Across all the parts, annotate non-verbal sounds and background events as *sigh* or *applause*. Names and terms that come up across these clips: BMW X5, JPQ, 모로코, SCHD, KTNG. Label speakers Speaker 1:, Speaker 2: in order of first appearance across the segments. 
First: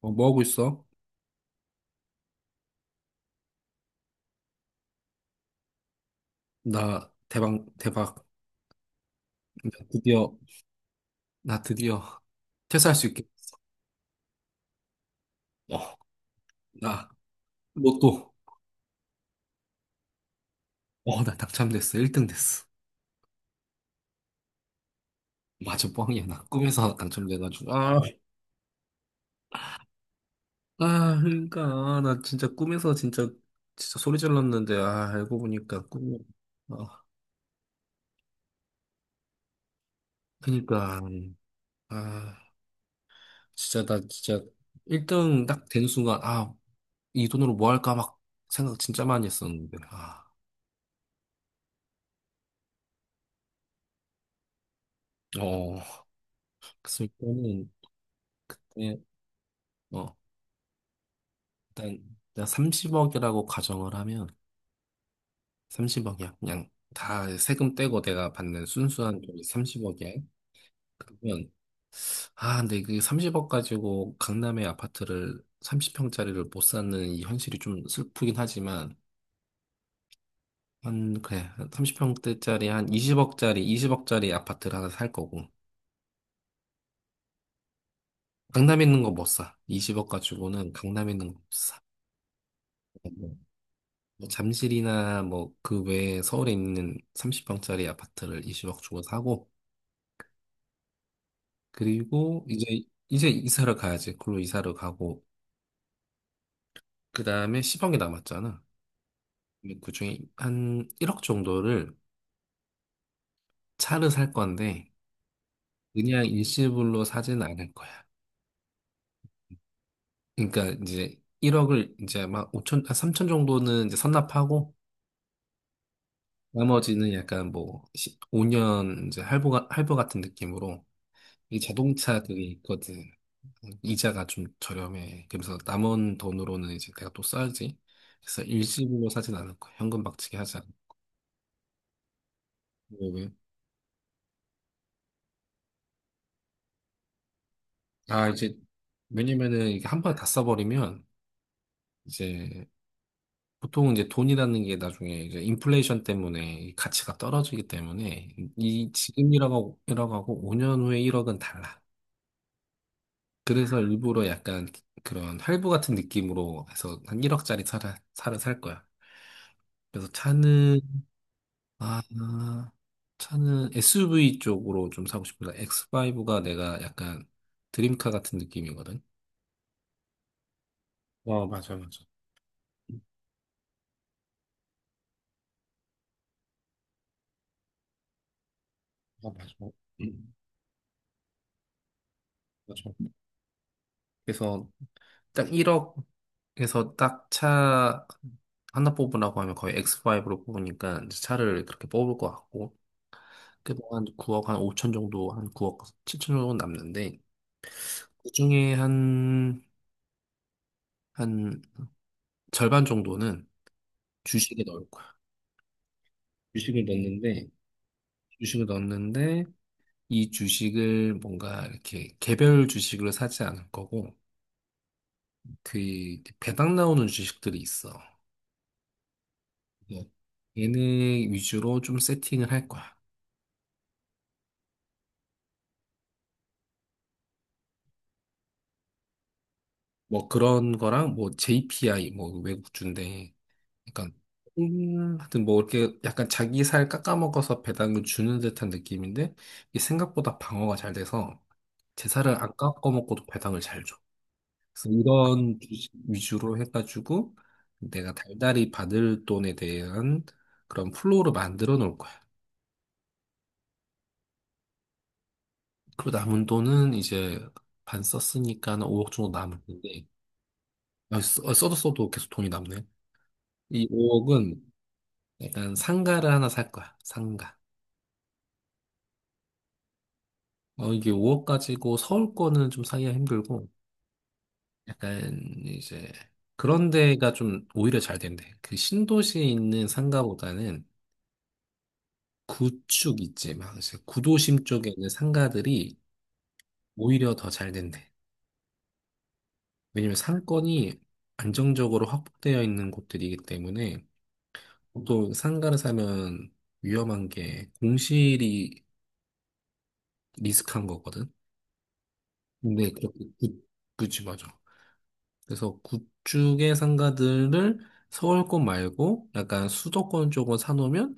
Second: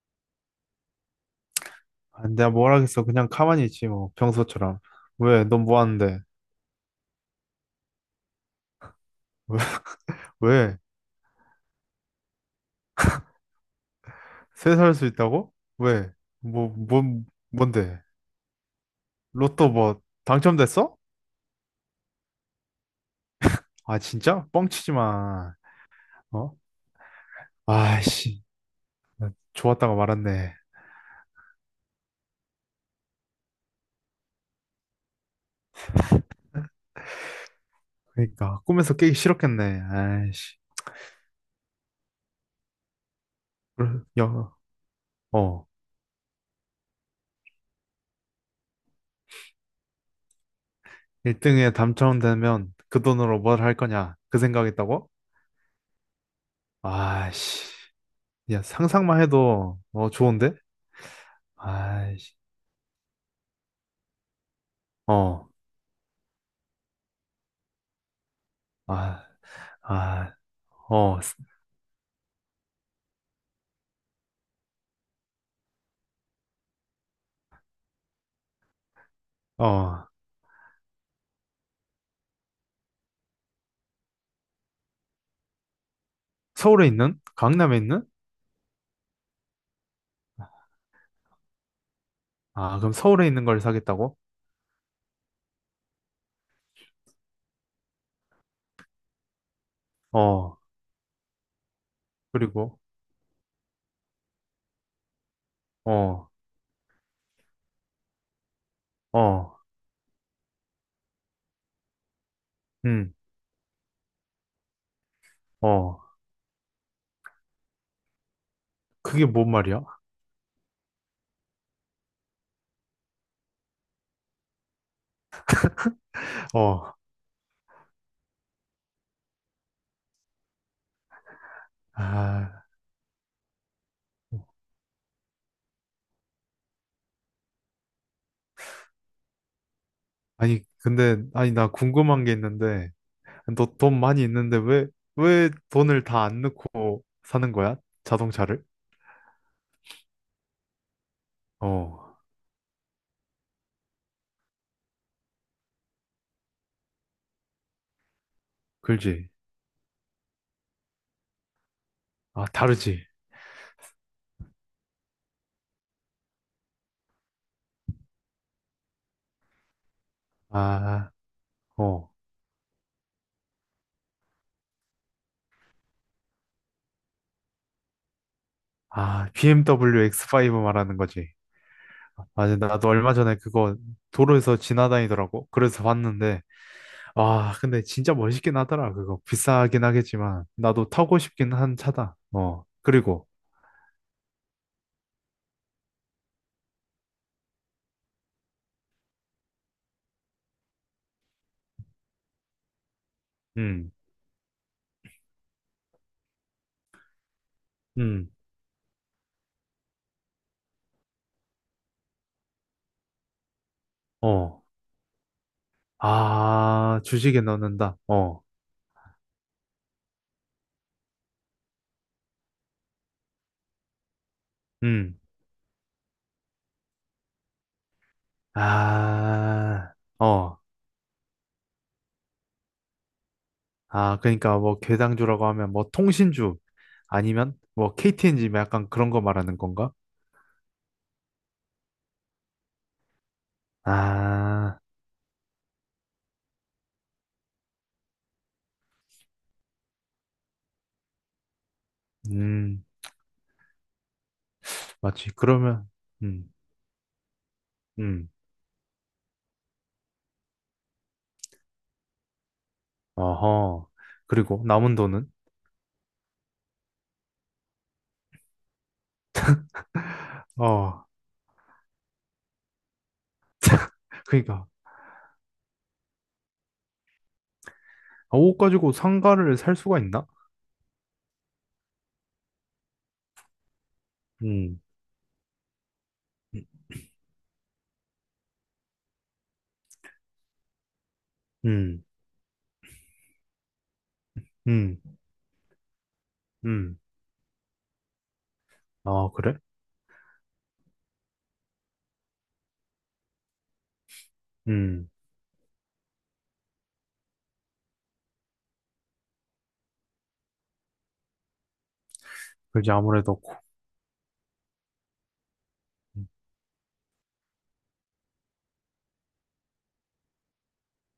Speaker 1: 어, 뭐 하고 있어?
Speaker 2: 아, 내가 뭘 하겠어. 그냥 가만히 있지, 뭐. 평소처럼. 왜? 넌 뭐 하는데?
Speaker 1: 나 대박, 대박. 나 드디어,
Speaker 2: *laughs* 왜?
Speaker 1: 나 드디어 퇴사할 수 있게 됐어.
Speaker 2: 세살 수 있다고?
Speaker 1: 어,
Speaker 2: 왜? 뭐,
Speaker 1: 나
Speaker 2: 뭔데?
Speaker 1: 로또.
Speaker 2: 로또 뭐, 당첨됐어?
Speaker 1: 어, 나 당첨됐어. 1등 됐어.
Speaker 2: 아, 진짜? 뻥치지 마.
Speaker 1: 맞아, 뻥이야. 나
Speaker 2: 어?
Speaker 1: 꿈에서 당첨돼가지고. 아,
Speaker 2: 아이씨. 좋았다가 말았네.
Speaker 1: 아, 그러니까. 나 진짜 꿈에서 진짜, 진짜 소리 질렀는데, 아, 알고 보니까 꿈이, 아,
Speaker 2: 그러니까, 꿈에서 깨기 싫었겠네. 아이씨.
Speaker 1: 그니까. 아, 진짜 나
Speaker 2: 그래,
Speaker 1: 진짜
Speaker 2: 야,
Speaker 1: 1등
Speaker 2: 어.
Speaker 1: 딱 된 순간, 아, 이 돈으로 뭐 할까 막 생각 진짜 많이 했었는데, 아,
Speaker 2: 1등에 당첨되면 그 돈으로 뭘 할 거냐? 그 생각했다고?
Speaker 1: 어. 그래서
Speaker 2: 아이씨.
Speaker 1: 일단은
Speaker 2: 야,
Speaker 1: 예,
Speaker 2: 상상만 해도, 어,
Speaker 1: 어,
Speaker 2: 좋은데?
Speaker 1: 일단,
Speaker 2: 아이씨.
Speaker 1: 내가 30억이라고 가정을 하면,
Speaker 2: 어.
Speaker 1: 30억이야. 그냥 다 세금 떼고 내가 받는 순수한
Speaker 2: 아,
Speaker 1: 돈이 30억이야.
Speaker 2: 아, 어,
Speaker 1: 그러면, 아, 근데 그 30억 가지고 강남의 아파트를 30평짜리를 못 사는 이 현실이 좀 슬프긴 하지만,
Speaker 2: 어,
Speaker 1: 한, 그래, 30평대짜리 한 20억짜리 아파트를 하나 살 거고,
Speaker 2: 서울에 있는? 강남에 있는?
Speaker 1: 강남에 있는 거 못 사. 20억 가지고는 강남에 있는 거 못 사.
Speaker 2: 아, 그럼 서울에 있는 걸 사겠다고?
Speaker 1: 뭐 잠실이나 뭐 그 외에 서울에 있는 30평짜리 아파트를 20억 주고 사고
Speaker 2: 어,
Speaker 1: 그리고
Speaker 2: 그리고,
Speaker 1: 이제 이사를 가야지. 그걸로 이사를 가고
Speaker 2: 어,
Speaker 1: 그다음에 10억이 남았잖아.
Speaker 2: 어,
Speaker 1: 근데 그중에 한 1억 정도를
Speaker 2: 음,
Speaker 1: 차를 살 건데
Speaker 2: 어,
Speaker 1: 그냥 일시불로 사진 않을 거야.
Speaker 2: 그게 뭔 말이야?
Speaker 1: 그러니까 이제 1억을 이제 막 5천, 아, 3천 정도는 이제 선납하고
Speaker 2: *laughs* 어,
Speaker 1: 나머지는 약간 뭐 5년 이제 할부 같은 느낌으로 이 자동차 그게
Speaker 2: 아,
Speaker 1: 있거든. 이자가 좀 저렴해. 그래서 남은 돈으로는 이제 내가 또 써야지. 그래서 일시불로 사진 않을 거야. 현금 박치기 하지 않
Speaker 2: 아니, 나 궁금한 게 있는데,
Speaker 1: 왜?
Speaker 2: 너 돈 많이 있는데 왜, 왜 돈을 다 안 넣고 사는 거야?
Speaker 1: 아, 이제,
Speaker 2: 자동차를?
Speaker 1: 왜냐면은 이게 한 번에 다 써버리면
Speaker 2: 어,
Speaker 1: 이제 보통 이제 돈이라는 게 나중에 이제 인플레이션 때문에 이 가치가 떨어지기 때문에 이
Speaker 2: 그지?
Speaker 1: 지금 1억 하고 억 하고 5년 후에 1억은 달라.
Speaker 2: 아, 다르지?
Speaker 1: 그래서 일부러 약간 그런 할부 같은 느낌으로 해서 한 1억짜리 차를 살 거야. 그래서
Speaker 2: 아,
Speaker 1: 아,
Speaker 2: 어,
Speaker 1: 차는 SUV 쪽으로 좀 사고 싶다. X5가 내가 약간 드림카 같은 느낌이거든.
Speaker 2: 아, BMW X5 말하는 거지?
Speaker 1: 어, 맞아, 맞아.
Speaker 2: 맞아, 나도 얼마 전에 그거 도로에서 지나다니더라고. 그래서 봤는데, 와, 근데 진짜 멋있긴 하더라, 그거.
Speaker 1: 어 맞아.
Speaker 2: 비싸긴
Speaker 1: 음.
Speaker 2: 하겠지만, 나도 타고 싶긴 한 차다. 어,
Speaker 1: 맞아.
Speaker 2: 그리고,
Speaker 1: 그래서 딱 1억에서 딱 차 하나 뽑으라고 하면 거의 X5로 뽑으니까 이제 차를 그렇게 뽑을 것 같고, 그래도
Speaker 2: 음,
Speaker 1: 한 9억, 한 5천 정도, 한 9억, 7천 정도 남는데,
Speaker 2: 음,
Speaker 1: 그중에 한 절반 정도는 주식에
Speaker 2: 어,
Speaker 1: 넣을 거야. 주식을
Speaker 2: 아, 주식에
Speaker 1: 넣는데,
Speaker 2: 넣는다. 어,
Speaker 1: 주식을 넣는데, 이 주식을 뭔가 이렇게 개별 주식으로 사지 않을 거고
Speaker 2: 음,
Speaker 1: 그 배당 나오는 주식들이 있어.
Speaker 2: 아,
Speaker 1: 뭐
Speaker 2: 어,
Speaker 1: 얘네 위주로 좀 세팅을 할 거야.
Speaker 2: 아, 그러니까 뭐 괴당주라고 하면 뭐 통신주 아니면 뭐 KTNG 약간 그런 거 말하는 건가?
Speaker 1: 뭐 그런 거랑 뭐 JPI 뭐 외국주인데 약간
Speaker 2: 아,
Speaker 1: 하여튼 뭐 이렇게 약간 자기 살 깎아먹어서 배당을 주는 듯한 느낌인데 이게 생각보다 방어가 잘 돼서 제 살을 안
Speaker 2: 음,
Speaker 1: 깎아먹고도 배당을 잘 줘. 그래서
Speaker 2: 맞지.
Speaker 1: 이런
Speaker 2: 그러면, 음,
Speaker 1: 위주로 해가지고 내가
Speaker 2: 음.
Speaker 1: 달달이 받을 돈에 대한 그런 플로우를 만들어 놓을 거야.
Speaker 2: 아하. 그리고 남은 돈은?
Speaker 1: 그리고 남은 돈은 이제 반 썼으니까 한 5억 정도 남을 텐데
Speaker 2: 아,
Speaker 1: 아, 써도 써도 계속 돈이 남네. 이 5억은
Speaker 2: 그러니까
Speaker 1: 약간 상가를 하나 살 거야. 상가.
Speaker 2: 아, 옷 가지고 상가를 살 수가 있나?
Speaker 1: 어, 이게 5억 가지고 서울 거는 좀 사기가 힘들고
Speaker 2: 음,
Speaker 1: 약간 이제 그런 데가 좀 오히려 잘 된대. 그 신도시에 있는 상가보다는
Speaker 2: 음,
Speaker 1: 구축 있지. 막 그래서 구도심 쪽에
Speaker 2: 음,
Speaker 1: 있는 상가들이
Speaker 2: 음.
Speaker 1: 오히려 더 잘 된대.
Speaker 2: 아, 그래?
Speaker 1: 왜냐면 상권이 안정적으로 확보되어 있는 곳들이기 때문에
Speaker 2: 음,
Speaker 1: 보통 상가를 사면 위험한 게 공실이 리스크한 거거든. 근데
Speaker 2: 그지
Speaker 1: 그렇게
Speaker 2: 아무래도.
Speaker 1: 그치 맞아. 그래서 구축의 상가들을 서울권 말고 약간 수도권 쪽으로 사놓으면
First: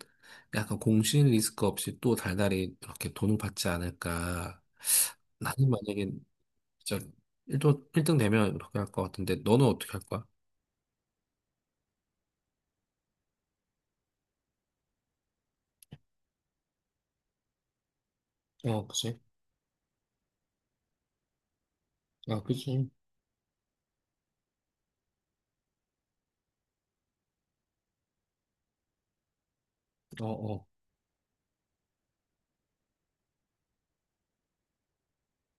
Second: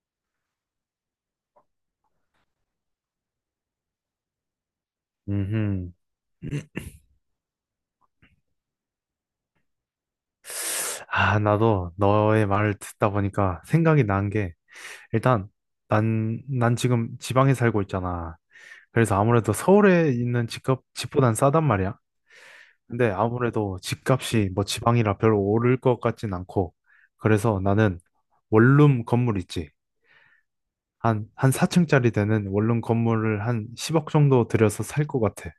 Speaker 1: 약간 공실 리스크 없이 또 달달이 이렇게 돈을 받지 않을까. 나는
Speaker 2: 음.
Speaker 1: 만약에 진짜 1등, 일등 되면 그렇게 할 것 같은데 너는 어떻게 할 거야?
Speaker 2: 아, 나도 너의 말을 듣다 보니까 생각이 난 게, 일단, 난 지금 지방에 살고 있잖아.
Speaker 1: 어, 그지?
Speaker 2: 그래서 아무래도 서울에 있는 집값, 집보단 싸단 말이야.
Speaker 1: 아, 그지?
Speaker 2: 근데 아무래도 집값이 뭐 지방이라 별로 오를 것 같진 않고, 그래서 나는 원룸 건물 있지.
Speaker 1: 어, 어.
Speaker 2: 한 4층짜리 되는 원룸 건물을 한 10억 정도 들여서 살 것 같아.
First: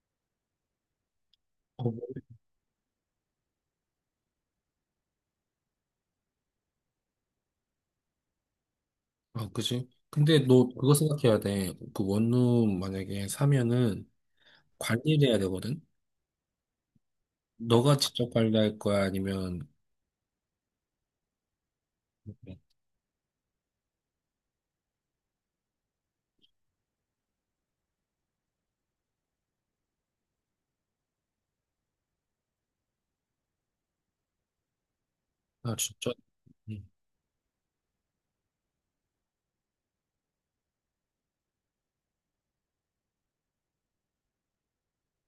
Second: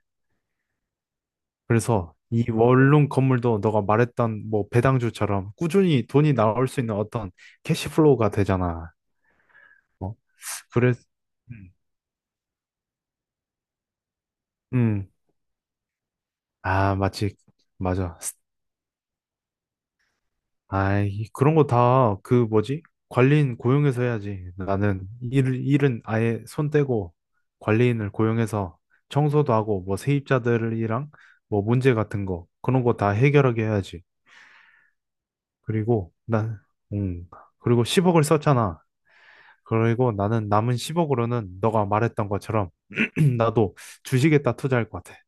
Speaker 1: 어,
Speaker 2: 그래서 이 원룸 건물도 너가 말했던 뭐 배당주처럼 꾸준히 돈이 나올 수 있는 어떤 캐시플로우가 되잖아.
Speaker 1: 아, 그지?
Speaker 2: 어?
Speaker 1: 근데 너
Speaker 2: 그래,
Speaker 1: 그거 생각해야 돼.
Speaker 2: 음,
Speaker 1: 그 원룸 만약에 사면은
Speaker 2: 음.
Speaker 1: 관리를 해야 되거든?
Speaker 2: 아, 마치,
Speaker 1: 너가
Speaker 2: 맞아.
Speaker 1: 직접 관리할 거야? 아니면
Speaker 2: 아, 그런 거 다 그 뭐지? 관리인 고용해서 해야지. 나는 일은 아예 손 떼고 관리인을 고용해서 청소도 하고 뭐 세입자들이랑 뭐 문제 같은 거 그런 거 다 해결하게 해야지.
Speaker 1: 아, 진짜.
Speaker 2: 그리고 난, 음, 그리고 10억을 썼잖아. 그리고 나는 남은 10억으로는 너가 말했던 것처럼 *clears throat* 나도 주식에다 투자할 것 같아.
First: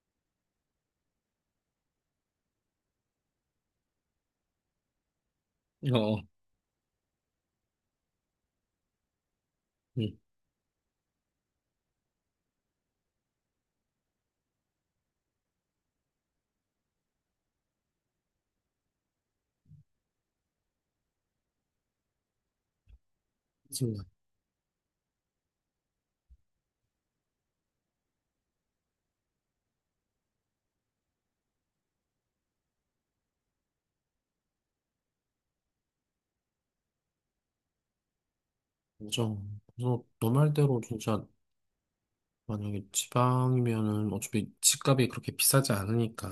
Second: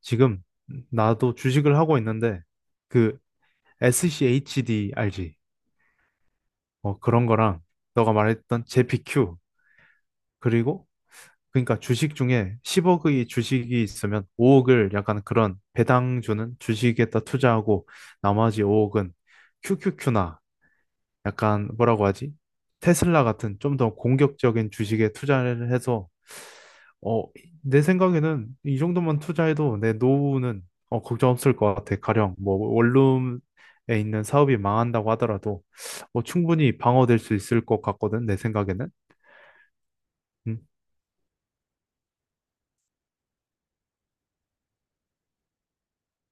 Speaker 2: 지금 나도 주식을 하고 있는데 그 SCHD 알지?
Speaker 1: 응. 어, 어.
Speaker 2: 어, 그런 거랑 너가 말했던 JPQ.
Speaker 1: 음,
Speaker 2: 그리고 그러니까 주식 중에 10억의 주식이 있으면 5억을 약간 그런 배당 주는 주식에다 투자하고 나머지 5억은 QQQ나, 약간 뭐라고 하지? 테슬라 같은 좀 더
Speaker 1: 정말.
Speaker 2: 공격적인 주식에 투자를 해서 어, 내 생각에는 이 정도만 투자해도 내 노후는, 어, 걱정 없을 것 같아. 가령 뭐 원룸에 있는 사업이 망한다고 하더라도 어, 충분히 방어될 수 있을 것 같거든. 내 생각에는.
Speaker 1: 인정. 그래서 너
Speaker 2: 음,
Speaker 1: 말대로 진짜 만약에 지방이면은 어차피 집값이 그렇게 비싸지 않으니까.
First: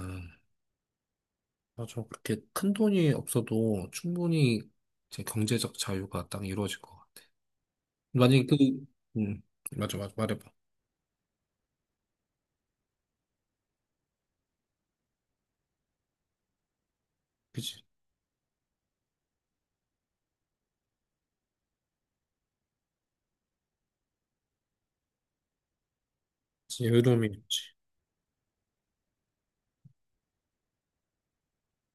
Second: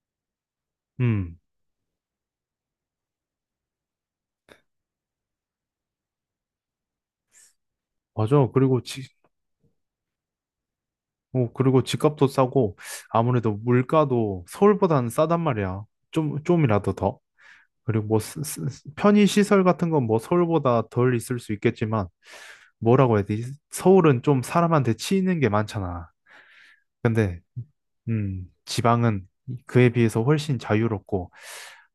Speaker 2: 음,
Speaker 1: 맞아. 그렇게 큰 돈이 없어도 충분히 제 경제적 자유가 딱 이루어질 것 같아. 만약에
Speaker 2: 맞아.
Speaker 1: 그,
Speaker 2: 그리고
Speaker 1: 음, 맞아, 맞아, 말해봐.
Speaker 2: 어, 그리고 집값도 싸고 아무래도 물가도 서울보다는 싸단 말이야. 좀 좀이라도 더.
Speaker 1: 그치.
Speaker 2: 그리고 뭐 편의 시설 같은 건 뭐 서울보다 덜 있을 수 있겠지만, 뭐라고 해야 되지? 서울은 좀 사람한테 치이는 게 많잖아.
Speaker 1: 그치, 여유로움이
Speaker 2: 근데
Speaker 1: 있지.
Speaker 2: 지방은 그에 비해서 훨씬 자유롭고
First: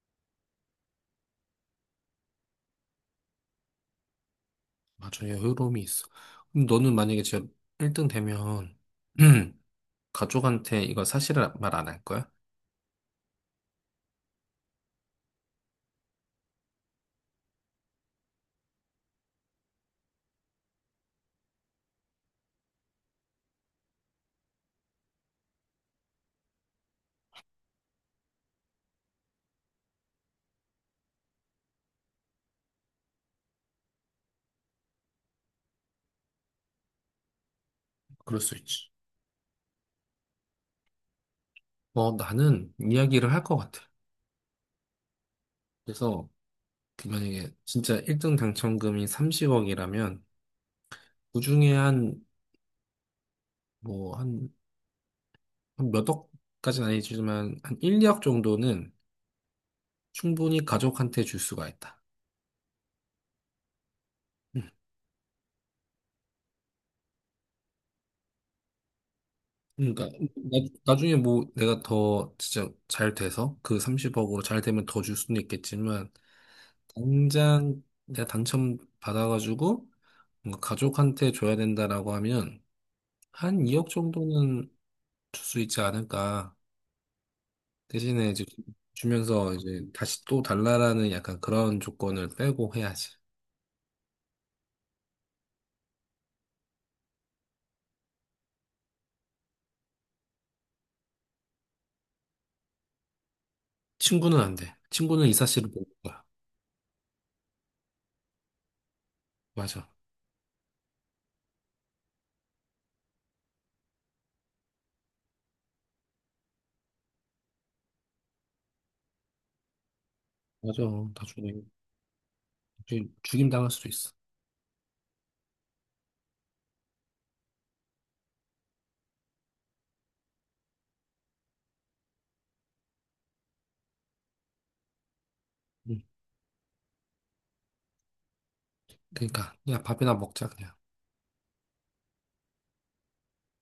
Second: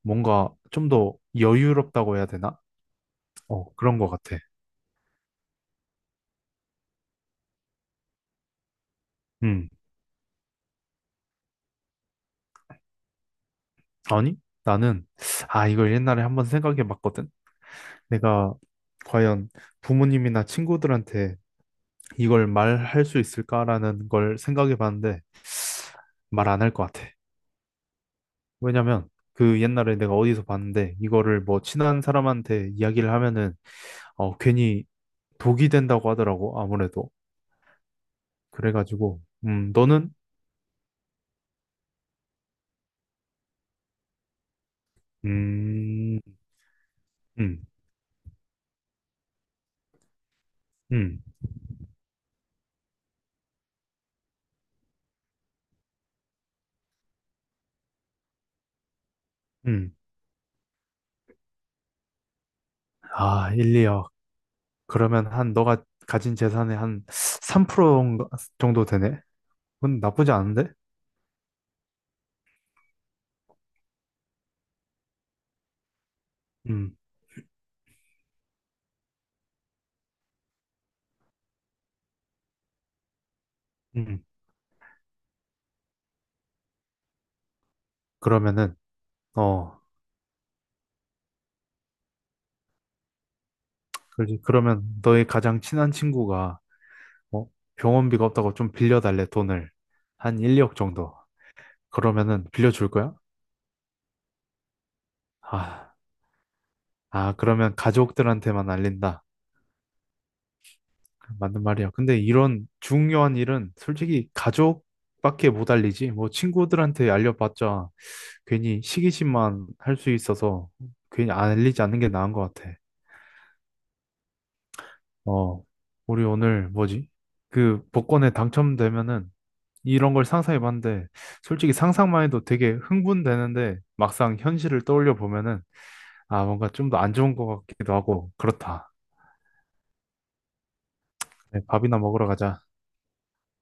Speaker 2: 뭔가 좀 더 여유롭다고 해야 되나? 어, 그런 것 같아.
Speaker 1: 맞아, 여유로움이 있어. 그럼 너는 만약에 진짜 1등 되면, *clears throat*
Speaker 2: 음,
Speaker 1: 가족한테 이거 사실을 말 안 할 거야?
Speaker 2: 아니? 나는, 아, 이걸 옛날에 한번 생각해 봤거든. 내가 과연 부모님이나 친구들한테 이걸 말할 수 있을까라는 걸 생각해 봤는데 말 안 할 것 같아. 왜냐면 그 옛날에 내가 어디서 봤는데 이거를 뭐 친한 사람한테 이야기를 하면은 어, 괜히 독이 된다고 하더라고. 아무래도.
Speaker 1: 그럴 수 있지.
Speaker 2: 그래가지고 음, 너는?
Speaker 1: 어, 나는 이야기를 할 것 같아. 그래서,
Speaker 2: 음.
Speaker 1: 그 만약에
Speaker 2: 음.
Speaker 1: 진짜 1등 당첨금이 30억이라면,
Speaker 2: 음.
Speaker 1: 그중에 한, 뭐, 한 몇 억까지는 아니지만 한 1, 2억 정도는
Speaker 2: 음.
Speaker 1: 충분히 가족한테 줄 수가 있다.
Speaker 2: 아, 1, 2억?
Speaker 1: 음.
Speaker 2: 그러면 한 너가 가진 재산의 한 3% 정도 되네. 그건
Speaker 1: 그러니까
Speaker 2: 나쁘지 않은데.
Speaker 1: 중에뭐 내가 더 진짜 잘 돼서 그 30억으로 잘 되면 더 줄 수는 있겠지만
Speaker 2: 음.
Speaker 1: 당장 내가 당첨 받아가지고 뭔가 가족한테 줘야 된다라고 하면 한 2억
Speaker 2: 음.
Speaker 1: 정도는 줄 수 있지 않을까. 대신에 이제
Speaker 2: 그러면은,
Speaker 1: 주면서
Speaker 2: 어,
Speaker 1: 이제 다시 또 달라라는 약간 그런 조건을 빼고 해야지.
Speaker 2: 그러지. 그러면 너의 가장 친한 친구가, 어, 병원비가 없다고 좀 빌려달래. 돈을 한 1, 2억 정도. 그러면은 빌려줄 거야?
Speaker 1: 친구는 안 돼. 친구는 이 사실을 모를
Speaker 2: 아,
Speaker 1: 거야.
Speaker 2: 아, 그러면 가족들한테만 알린다.
Speaker 1: 맞아.
Speaker 2: 맞는 말이야. 근데 이런 중요한 일은 솔직히 가족밖에 못 알리지. 뭐 친구들한테 알려봤자 괜히 시기심만 할 수 있어서,
Speaker 1: 맞아.
Speaker 2: 괜히 안
Speaker 1: 나중에
Speaker 2: 알리지 않는 게 나은 것 같아.
Speaker 1: 죽임 당할 수도 있어.
Speaker 2: 어, 우리 오늘 뭐지? 그 복권에 당첨되면은 이런 걸 상상해봤는데 솔직히 상상만 해도 되게 흥분되는데 막상 현실을 떠올려 보면은,
Speaker 1: 응.
Speaker 2: 아, 뭔가 좀 더 안 좋은 것 같기도 하고 그렇다.
Speaker 1: 그러니까 그냥 밥이나 먹자 그냥.
Speaker 2: 네, 밥이나 먹으러 가자.